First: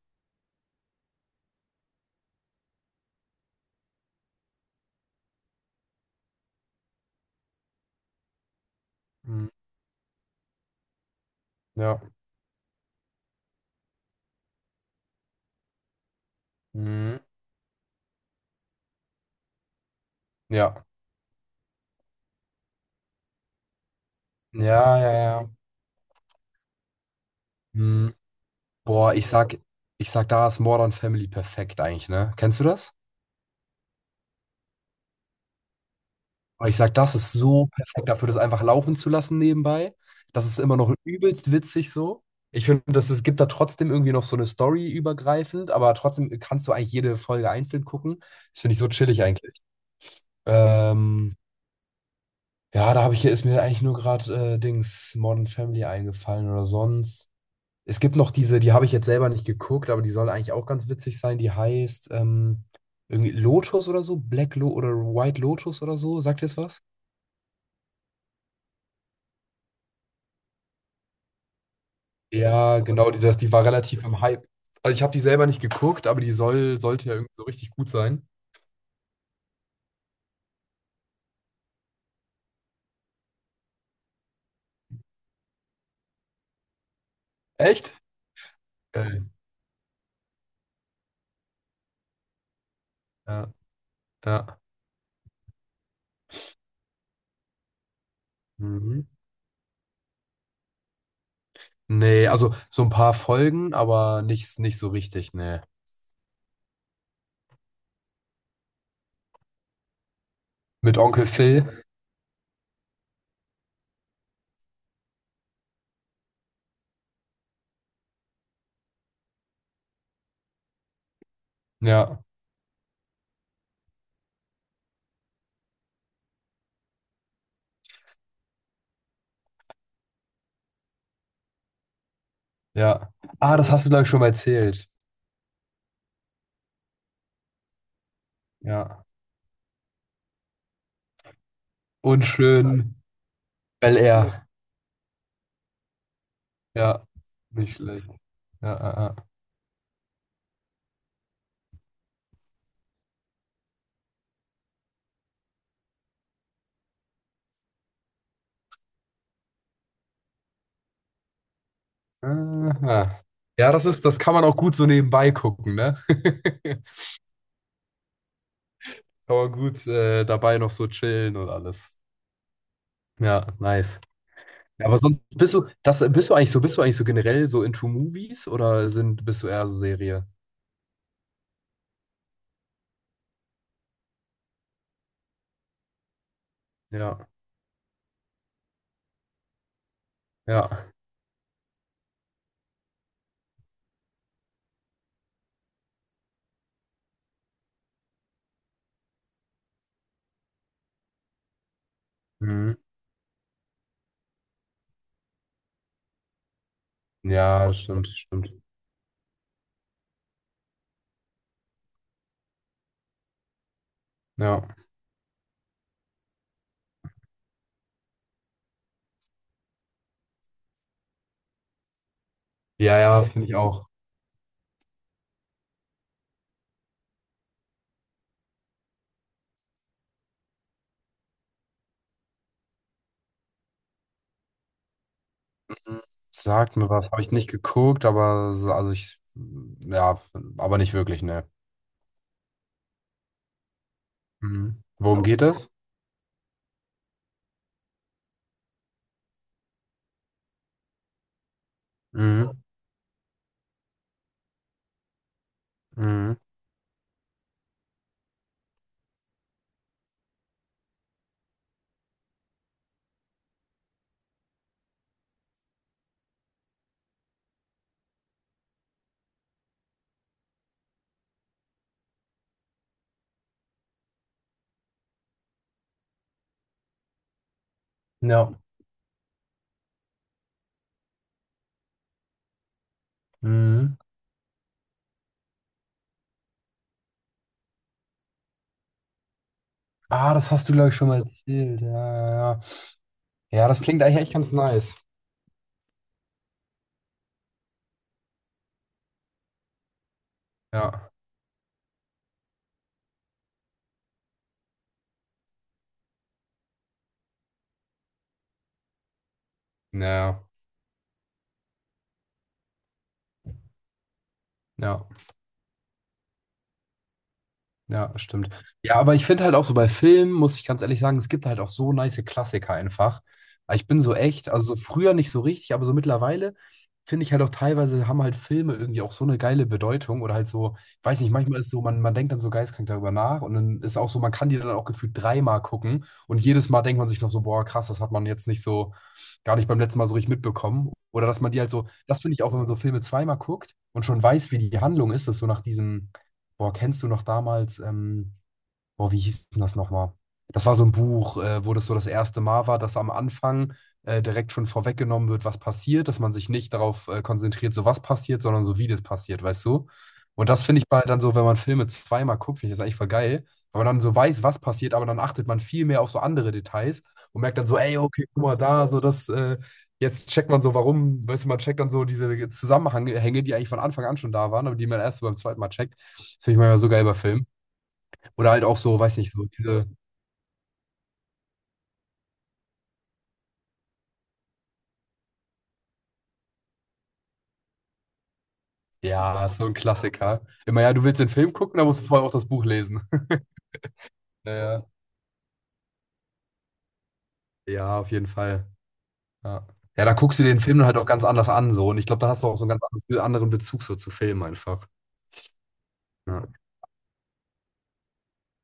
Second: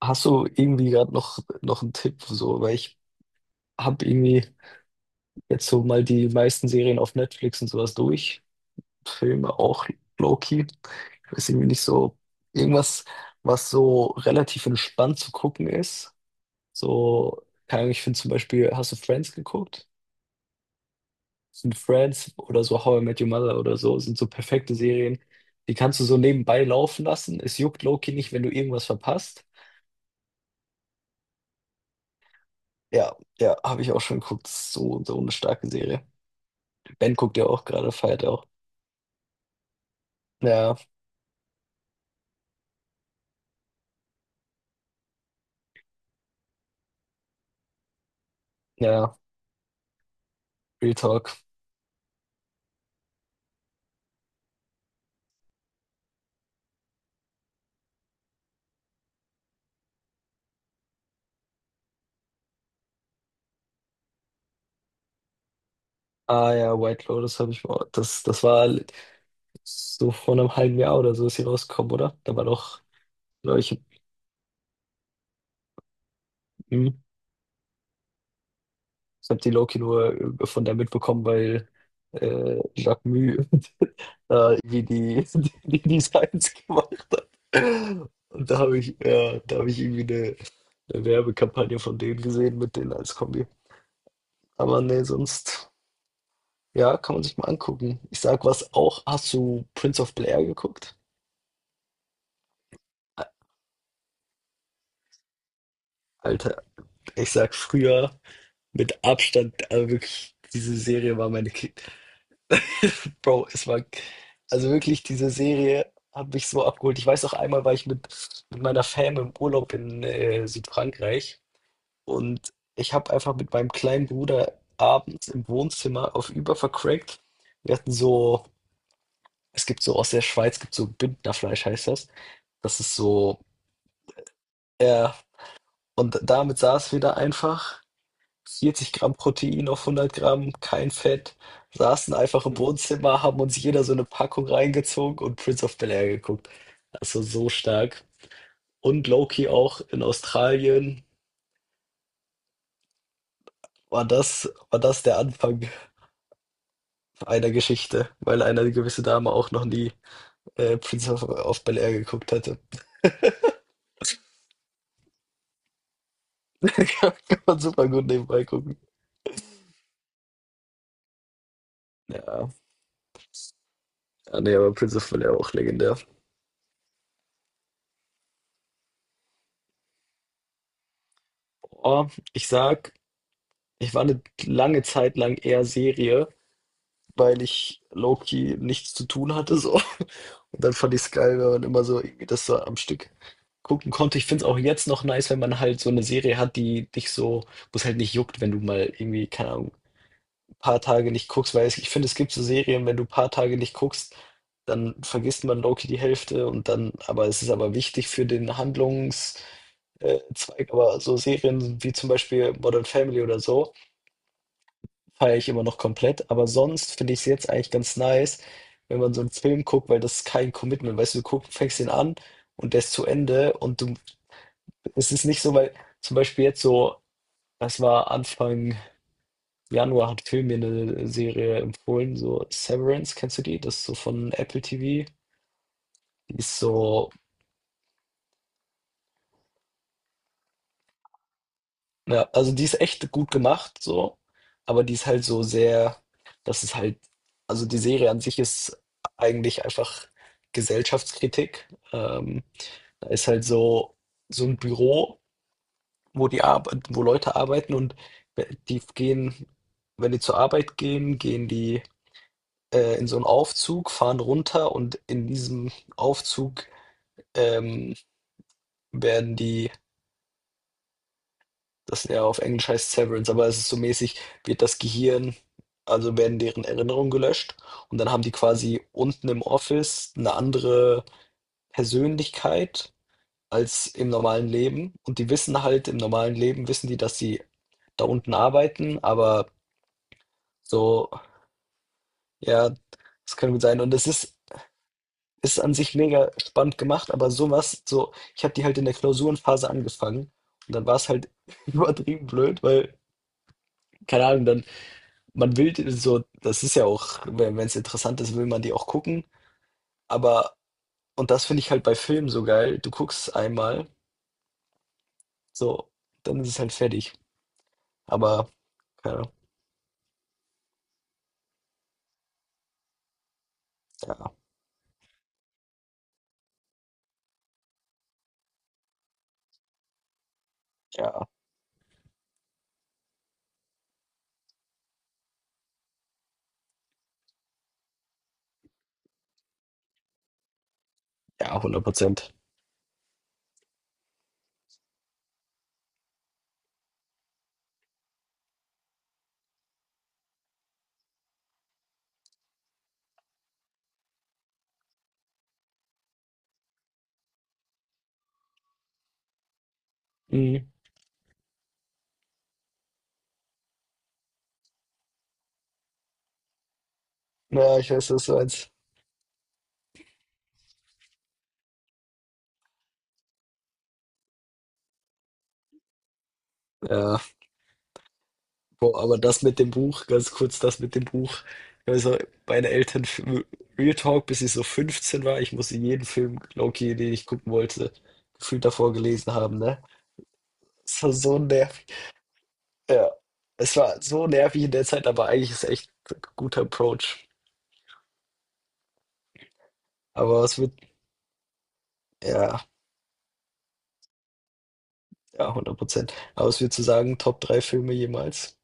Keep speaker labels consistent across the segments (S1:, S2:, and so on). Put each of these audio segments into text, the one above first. S1: Hast du irgendwie gerade noch einen Tipp, so, weil ich habe irgendwie jetzt so mal die meisten Serien auf Netflix und sowas durch.
S2: Mhm.
S1: Filme auch low-key. Ich weiß irgendwie nicht
S2: Ja.
S1: so, irgendwas, was so relativ entspannt zu gucken ist.
S2: Mhm.
S1: So, keine Ahnung, ich finde zum Beispiel, hast du Friends geguckt?
S2: Ja.
S1: Sind Friends oder so How I Met Your Mother oder so, sind so perfekte
S2: Ja, ja,
S1: Serien.
S2: ja.
S1: Die kannst du so nebenbei laufen lassen. Es juckt low-key
S2: Mhm.
S1: nicht, wenn du irgendwas
S2: Boah, ich
S1: verpasst.
S2: sag, ich sag, da ist Modern Family perfekt eigentlich, ne? Kennst du das?
S1: Ja, ja, habe ich auch schon geguckt. So, so eine starke Serie.
S2: Aber ich sag,
S1: Ben
S2: das ist
S1: guckt ja auch
S2: so
S1: gerade
S2: perfekt
S1: Fight
S2: dafür, das
S1: auch.
S2: einfach laufen zu lassen nebenbei. Das ist
S1: Ja,
S2: immer noch übelst witzig so. Ich finde, dass es gibt da trotzdem irgendwie noch so eine Story übergreifend, aber trotzdem kannst du eigentlich jede Folge einzeln gucken. Das finde ich so
S1: ja,
S2: chillig eigentlich.
S1: Real
S2: Ähm,
S1: Talk.
S2: ja, da habe ich hier ist mir eigentlich nur gerade Dings Modern Family eingefallen oder sonst. Es gibt noch diese, die habe ich jetzt selber nicht geguckt, aber die soll eigentlich auch ganz witzig sein. Die heißt irgendwie Lotus oder so, Black Lo oder White Lotus oder so. Sagt ihr
S1: Ah
S2: das
S1: ja,
S2: was?
S1: White Lotus habe ich mal. Das war so vor einem halben Jahr oder so ist sie rausgekommen, oder? Da war
S2: Ja,
S1: doch,
S2: genau, die, das, die
S1: glaub
S2: war
S1: ich,
S2: relativ im Hype. Also ich habe die selber nicht geguckt, aber die soll,
S1: hm,
S2: sollte ja irgendwie so richtig gut sein.
S1: ich habe die Loki nur von der mitbekommen, weil Jacques Mü da irgendwie die, die, die Designs gemacht.
S2: Echt?
S1: Und da habe ich,
S2: Geil.
S1: ja, da habe ich irgendwie eine Werbekampagne von denen gesehen mit denen als Kombi.
S2: Ja, ja.
S1: Aber nee, sonst. Ja, kann man sich mal angucken. Ich sag was auch.
S2: Mhm.
S1: Hast du Prince of Blair geguckt?
S2: Nee, also so ein paar
S1: A-
S2: Folgen, aber nicht so richtig, nee.
S1: Alter, ich sag früher mit Abstand, also wirklich, diese
S2: Mit
S1: Serie
S2: Onkel
S1: war meine Kind.
S2: Phil.
S1: Bro, es war, also wirklich, diese Serie hat mich so abgeholt. Ich weiß auch einmal, war ich mit meiner Fam im Urlaub in Südfrankreich
S2: Ja,
S1: und ich habe einfach mit meinem kleinen Bruder abends im Wohnzimmer auf Über vercrackt. Wir hatten so, es gibt so aus der Schweiz, gibt so Bündnerfleisch, heißt das. Das ist
S2: ja.
S1: so.
S2: Ah, das hast du, glaube ich, schon mal erzählt.
S1: Ja, und damit saß wieder einfach, 40
S2: Ja.
S1: Gramm Protein auf 100 Gramm, kein Fett, saßen
S2: Und
S1: einfach im
S2: schön
S1: Wohnzimmer, haben uns jeder so
S2: Bel
S1: eine
S2: Air.
S1: Packung reingezogen und Prince of Bel-Air geguckt.
S2: Ja,
S1: Also so
S2: nicht
S1: stark.
S2: schlecht. Ja, ja,
S1: Und
S2: ja.
S1: Loki auch in Australien war das der Anfang einer Geschichte, weil eine gewisse Dame auch noch nie Prince of Bel-Air geguckt hatte.
S2: Aha. Ja, das ist, das kann man auch gut so nebenbei gucken, ne?
S1: Kann man super gut nebenbei gucken.
S2: Kann man gut dabei noch so chillen und alles.
S1: Ja,
S2: Ja, nice.
S1: ah, nee, aber
S2: Ja,
S1: Prince
S2: aber
S1: of
S2: sonst
S1: Bel-Air auch
S2: bist du,
S1: legendär.
S2: das bist du eigentlich so, bist du eigentlich so generell so into Movies oder sind, bist du eher so Serie?
S1: Oh, ich sag, ich war eine lange Zeit lang eher Serie,
S2: Ja,
S1: weil ich low-key nichts zu tun hatte so. Und
S2: ja.
S1: dann fand ich es geil, wenn man immer so irgendwie das so am Stück gucken konnte. Ich finde es auch jetzt noch nice, wenn man halt so eine Serie hat, die dich so, wo es halt nicht juckt, wenn du mal irgendwie, keine Ahnung, ein paar Tage nicht guckst, weil es, ich finde, es gibt so
S2: Mhm.
S1: Serien, wenn du ein paar Tage nicht guckst, dann vergisst man low-key die Hälfte und dann, aber es ist
S2: Ja,
S1: aber
S2: stimmt,
S1: wichtig für
S2: stimmt.
S1: den Handlungs Zweig, aber so Serien wie zum Beispiel Modern Family oder so,
S2: Ja.
S1: feiere ich immer noch komplett. Aber sonst finde ich es jetzt eigentlich ganz nice, wenn man so einen Film guckt, weil das ist kein Commitment. Weißt du, du guck, fängst den an und der ist
S2: Ja,
S1: zu
S2: ja, das finde
S1: Ende
S2: ich
S1: und
S2: auch.
S1: du, es ist nicht so, weil zum Beispiel jetzt so, das war Anfang Januar, hat Phil mir eine Serie empfohlen, so Severance, kennst du die? Das ist so von Apple TV. Die ist
S2: Sagt mir
S1: so
S2: was, habe ich nicht geguckt, aber so- also ich, ja, aber nicht wirklich, ne?
S1: ja, also die ist echt gut gemacht, so, aber
S2: Mhm.
S1: die ist halt
S2: Worum
S1: so
S2: geht es?
S1: sehr, das ist halt, also die Serie an sich ist eigentlich einfach Gesellschaftskritik. Ähm,
S2: Mhm.
S1: da ist halt so, so ein Büro, wo
S2: Mhm.
S1: die Arbeit, wo Leute arbeiten und die gehen, wenn die zur Arbeit gehen, gehen die in so einen Aufzug, fahren runter und in diesem Aufzug ähm, werden die das ja, auf Englisch heißt Severance, aber es ist so mäßig, wird das Gehirn, also werden deren Erinnerungen gelöscht und dann haben die
S2: Ja.
S1: quasi unten im Office eine andere Persönlichkeit als
S2: Mhm.
S1: im normalen Leben. Und die wissen halt, im normalen Leben wissen die, dass sie da unten arbeiten, aber
S2: Ah, das hast du, glaube ich,
S1: so,
S2: schon mal erzählt. Ja, ja, ja.
S1: ja, das kann gut
S2: Ja,
S1: sein.
S2: das
S1: Und
S2: klingt
S1: es
S2: eigentlich echt
S1: ist,
S2: ganz nice.
S1: ist an sich mega spannend gemacht, aber sowas, so, ich habe die halt in der Klausurenphase angefangen und dann war es
S2: Ja.
S1: halt übertrieben blöd, weil, keine Ahnung, dann. Man will d so das ist ja auch, wenn es interessant ist, will man die auch gucken,
S2: Naja.
S1: aber und das finde ich halt bei Filmen so geil, du guckst einmal,
S2: Ja. Ja.
S1: so, dann ist es halt fertig.
S2: Ja,
S1: Aber
S2: stimmt. Ja, aber
S1: ja,
S2: ich finde halt auch so bei Filmen, muss ich ganz ehrlich sagen, es gibt halt auch so nice Klassiker einfach. Aber ich bin so
S1: ja,
S2: echt, also so früher nicht so richtig, aber so mittlerweile finde ich halt auch teilweise haben halt Filme irgendwie auch so eine geile Bedeutung oder halt so, ich weiß
S1: ja,
S2: nicht, manchmal ist so, man denkt dann so geistkrank darüber nach und dann ist auch so, man kann die dann auch gefühlt dreimal gucken und jedes Mal denkt man sich noch so, boah, krass, das hat man jetzt nicht so, gar nicht beim letzten Mal so richtig mitbekommen. Oder dass man die
S1: ja,
S2: halt
S1: hundert
S2: so, das
S1: Prozent.
S2: finde ich auch, wenn man so Filme zweimal guckt und schon weiß, wie die Handlung ist, dass so nach diesem. Boah, kennst du noch damals boah, wie hieß denn das nochmal? Das war so ein Buch, wo das so das erste Mal war, dass am Anfang direkt schon vorweggenommen wird, was passiert, dass man sich nicht darauf konzentriert, so was passiert, sondern so wie das passiert, weißt du? Und das
S1: Mhm.
S2: finde ich bei dann so, wenn man Filme zweimal guckt, finde ich das eigentlich voll geil, weil man dann so weiß, was passiert, aber dann achtet man viel mehr auf so andere Details und merkt dann so,
S1: Ja, ich
S2: ey,
S1: weiß, was
S2: okay,
S1: du
S2: guck mal
S1: meinst.
S2: da, so das, jetzt checkt man so, warum, weißt du, man checkt dann so diese Zusammenhänge, die eigentlich von Anfang an schon da waren, aber die man erst so beim zweiten Mal checkt. Finde ich manchmal so geil bei
S1: Ja,
S2: Filmen. Oder halt auch so,
S1: boah,
S2: weiß
S1: aber
S2: nicht,
S1: das
S2: so
S1: mit dem
S2: diese,
S1: Buch, ganz kurz das mit dem Buch. Also, meine Eltern f Real Talk, bis ich so 15 war, ich musste jeden Film, low den ich gucken wollte, gefühlt davor gelesen
S2: ja,
S1: haben,
S2: so ein
S1: ne?
S2: Klassiker. Immer, ja,
S1: Das
S2: du
S1: war
S2: willst den
S1: so
S2: Film gucken,
S1: nervig.
S2: da musst du vorher auch das Buch lesen.
S1: Ja, es war so
S2: Ja,
S1: nervig in der
S2: ja.
S1: Zeit, aber eigentlich ist es echt ein guter Approach.
S2: Ja, auf jeden Fall. Ja. Ja, da guckst
S1: Aber
S2: du
S1: es
S2: den
S1: wird,
S2: Film dann halt auch ganz anders an, so. Und ich glaube, dann hast du auch
S1: ja,
S2: so einen anderen Bezug so zu Filmen einfach.
S1: ja, hundert Prozent.
S2: Ja.
S1: Aber es wird zu sagen, Top 3 Filme jemals.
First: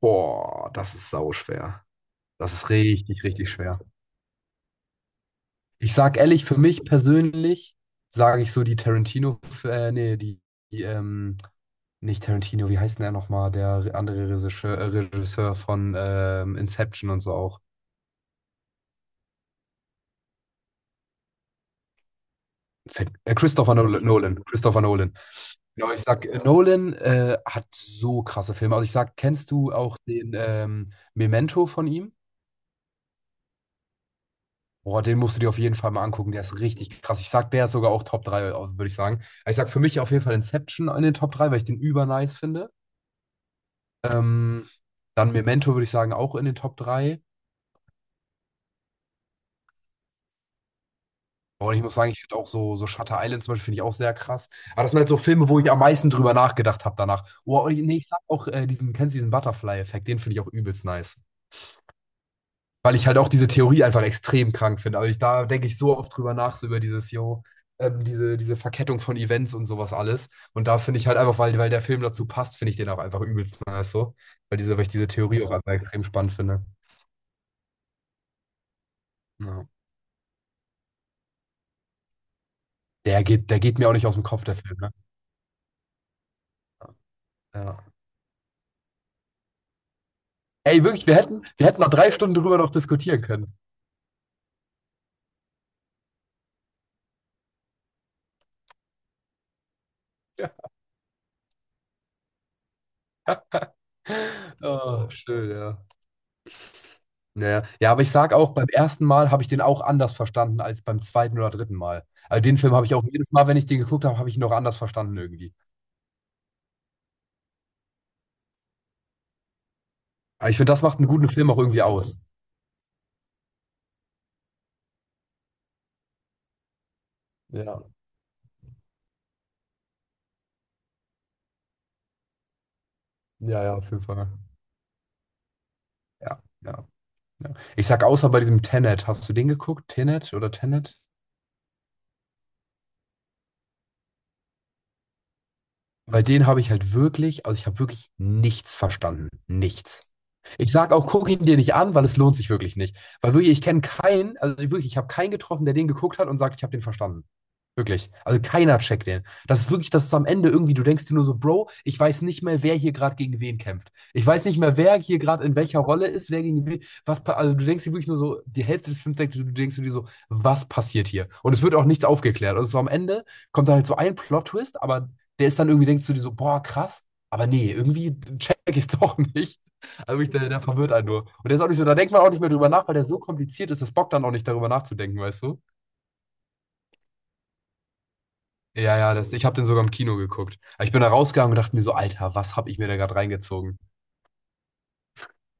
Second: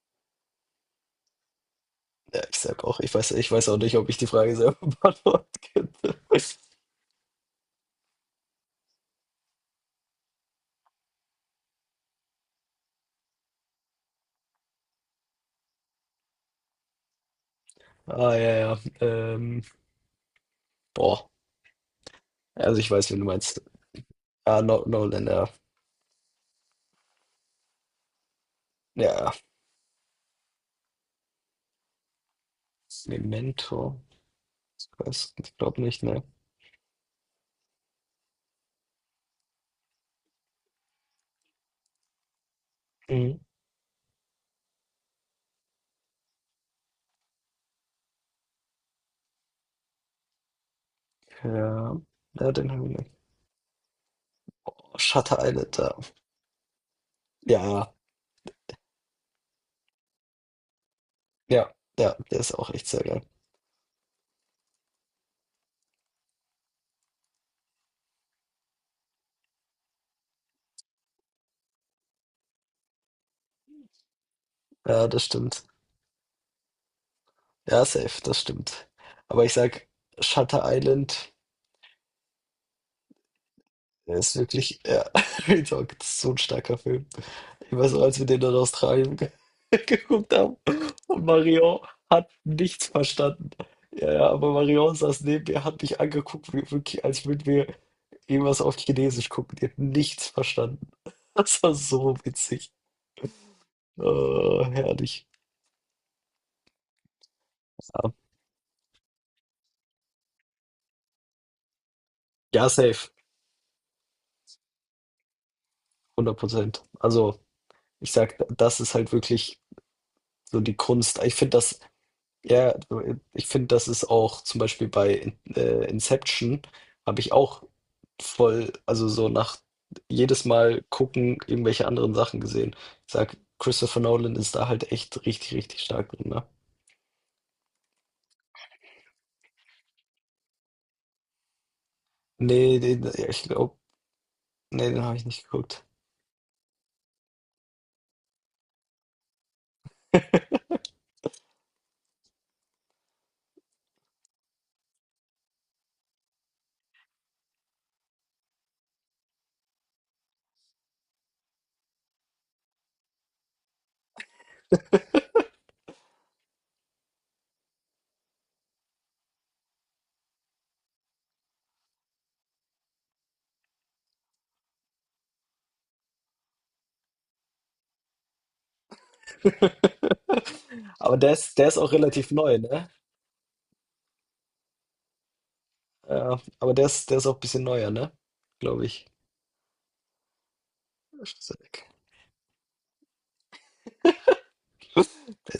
S2: Boah, das ist sauschwer.
S1: Ja,
S2: Das
S1: ich
S2: ist
S1: sag auch,
S2: richtig, richtig
S1: ich weiß auch
S2: schwer.
S1: nicht, ob ich die Frage selber beantworten
S2: Ich
S1: könnte.
S2: sag ehrlich, für mich persönlich sage ich so die Tarantino, nee, die nicht Tarantino, wie heißt denn er nochmal? Der andere Regisseur, Regisseur von Inception und so auch.
S1: Ah, ja, ja. Boah, also ich weiß, wen du meinst.
S2: Nolan.
S1: Ah,
S2: Christopher
S1: no,
S2: Nolan.
S1: Nolan, ja.
S2: Genau, ich sag, Nolan hat so krasse Filme. Also ich
S1: Ja,
S2: sag,
S1: ja.
S2: kennst du auch den Memento von ihm?
S1: Memento. Ich
S2: Boah, den
S1: weiß,
S2: musst du dir
S1: ich
S2: auf jeden
S1: glaube
S2: Fall
S1: nicht,
S2: mal
S1: ne?
S2: angucken. Der ist richtig krass. Ich sag, der ist sogar auch Top 3, würde ich sagen. Ich sag für mich auf jeden Fall Inception in den Top 3, weil ich den über nice finde.
S1: Mhm.
S2: Ähm, dann Memento würde ich sagen auch in den Top 3. Und ich muss
S1: Ja,
S2: sagen, ich finde auch
S1: ja, den
S2: so,
S1: haben
S2: so
S1: wir nicht.
S2: Shutter Island zum Beispiel finde ich auch sehr krass.
S1: Oh,
S2: Aber das sind halt so
S1: Shutter
S2: Filme, wo ich
S1: Island,
S2: am
S1: ja.
S2: meisten drüber nachgedacht habe danach. Oh, und ich-
S1: Ja,
S2: nee, ich sag auch diesen, kennst du diesen Butterfly-Effekt? Den finde ich auch übelst nice.
S1: ja, ja, der ist auch echt
S2: Weil
S1: sehr
S2: ich halt
S1: geil.
S2: auch diese Theorie einfach extrem krank finde. Also ich, da denke ich so oft drüber nach, so über dieses, yo, diese Verkettung von Events und sowas alles. Und da finde ich halt einfach, weil der Film dazu passt, finde ich den auch einfach übelst nice so. Weil ich diese
S1: Ja, das
S2: Theorie auch
S1: stimmt.
S2: einfach extrem spannend finde.
S1: Ja, safe, das stimmt. Aber ich
S2: Ja.
S1: sag, Shutter Island
S2: Der geht mir auch nicht aus dem
S1: ist
S2: Kopf, der Film,
S1: wirklich,
S2: ne?
S1: ja, ich sag, das ist so ein starker Film. Ich
S2: Ja.
S1: weiß noch, als wir den in Australien geguckt haben
S2: Ey, wirklich, wir
S1: und
S2: hätten, wir
S1: Marion
S2: hätten noch drei
S1: hat
S2: Stunden drüber noch
S1: nichts
S2: diskutieren
S1: verstanden.
S2: können.
S1: Ja, ja, aber Marion saß neben mir, hat mich angeguckt, wie, wirklich, als würden wir irgendwas auf Chinesisch gucken. Die hat nichts
S2: Ja.
S1: verstanden. Das war so witzig. Oh,
S2: Oh,
S1: herrlich.
S2: schön, ja. Naja. Ja, ja, aber ich
S1: Ja,
S2: sag auch, beim ersten Mal habe ich den auch anders verstanden als beim zweiten oder dritten Mal. Also den
S1: ja,
S2: Film habe ich auch
S1: safe,
S2: jedes Mal, wenn ich den geguckt habe, habe ich ihn noch anders verstanden irgendwie.
S1: hundert Prozent. Also, ich sag, das ist halt wirklich
S2: Aber ich
S1: so
S2: finde,
S1: die
S2: das macht einen
S1: Kunst.
S2: guten
S1: Ich
S2: Film
S1: finde
S2: auch
S1: das.
S2: irgendwie aus.
S1: Ja, du, ich finde, das ist auch zum Beispiel bei Inception, habe ich auch
S2: Ja,
S1: voll, also so nach jedes Mal gucken, irgendwelche anderen Sachen gesehen. Ich sag,
S2: ja, ja, auf
S1: Christopher
S2: jeden Fall.
S1: Nolan ist da halt echt richtig, richtig stark drin,
S2: Ja,
S1: ne?
S2: ja, ja. Ich sag, außer bei diesem Tenet, hast du den geguckt? Tenet oder Tenet?
S1: Nee, den, ja, ich glaube, nee, den habe ich nicht geguckt.
S2: Bei denen habe ich halt wirklich, also ich habe wirklich nichts verstanden. Nichts. Ich sag auch, guck ihn dir nicht an, weil es lohnt sich wirklich nicht. Weil wirklich, ich kenne keinen, also wirklich, ich habe keinen getroffen, der den geguckt hat und sagt, ich habe den verstanden. Wirklich. Also keiner checkt den. Das ist wirklich, das ist am Ende irgendwie, du denkst dir nur so, Bro, ich weiß nicht mehr, wer hier gerade gegen wen kämpft. Ich weiß nicht mehr, wer hier gerade in welcher Rolle ist, wer gegen wen. Also du denkst dir wirklich nur so, die Hälfte des Films denkst du, du denkst dir so, was passiert hier? Und es wird auch nichts aufgeklärt. Also so am Ende kommt dann halt so ein Plot-Twist, aber der ist dann irgendwie, denkst du dir so, boah, krass, aber nee, irgendwie check ich es doch nicht. Also ich, der verwirrt einen
S1: Aber
S2: nur. Und der ist
S1: der
S2: auch
S1: ist
S2: nicht so,
S1: auch
S2: da denkt man
S1: relativ
S2: auch nicht mehr
S1: neu,
S2: drüber nach,
S1: ne?
S2: weil der so kompliziert ist, das bockt dann auch nicht darüber nachzudenken, weißt du?
S1: Ja, aber der ist auch ein bisschen neuer, ne? Glaube
S2: Ja,
S1: ich.
S2: ja, das, ich habe den sogar im Kino geguckt. Aber ich bin da rausgegangen und dachte mir so, Alter, was habe ich mir da gerade reingezogen?
S1: Der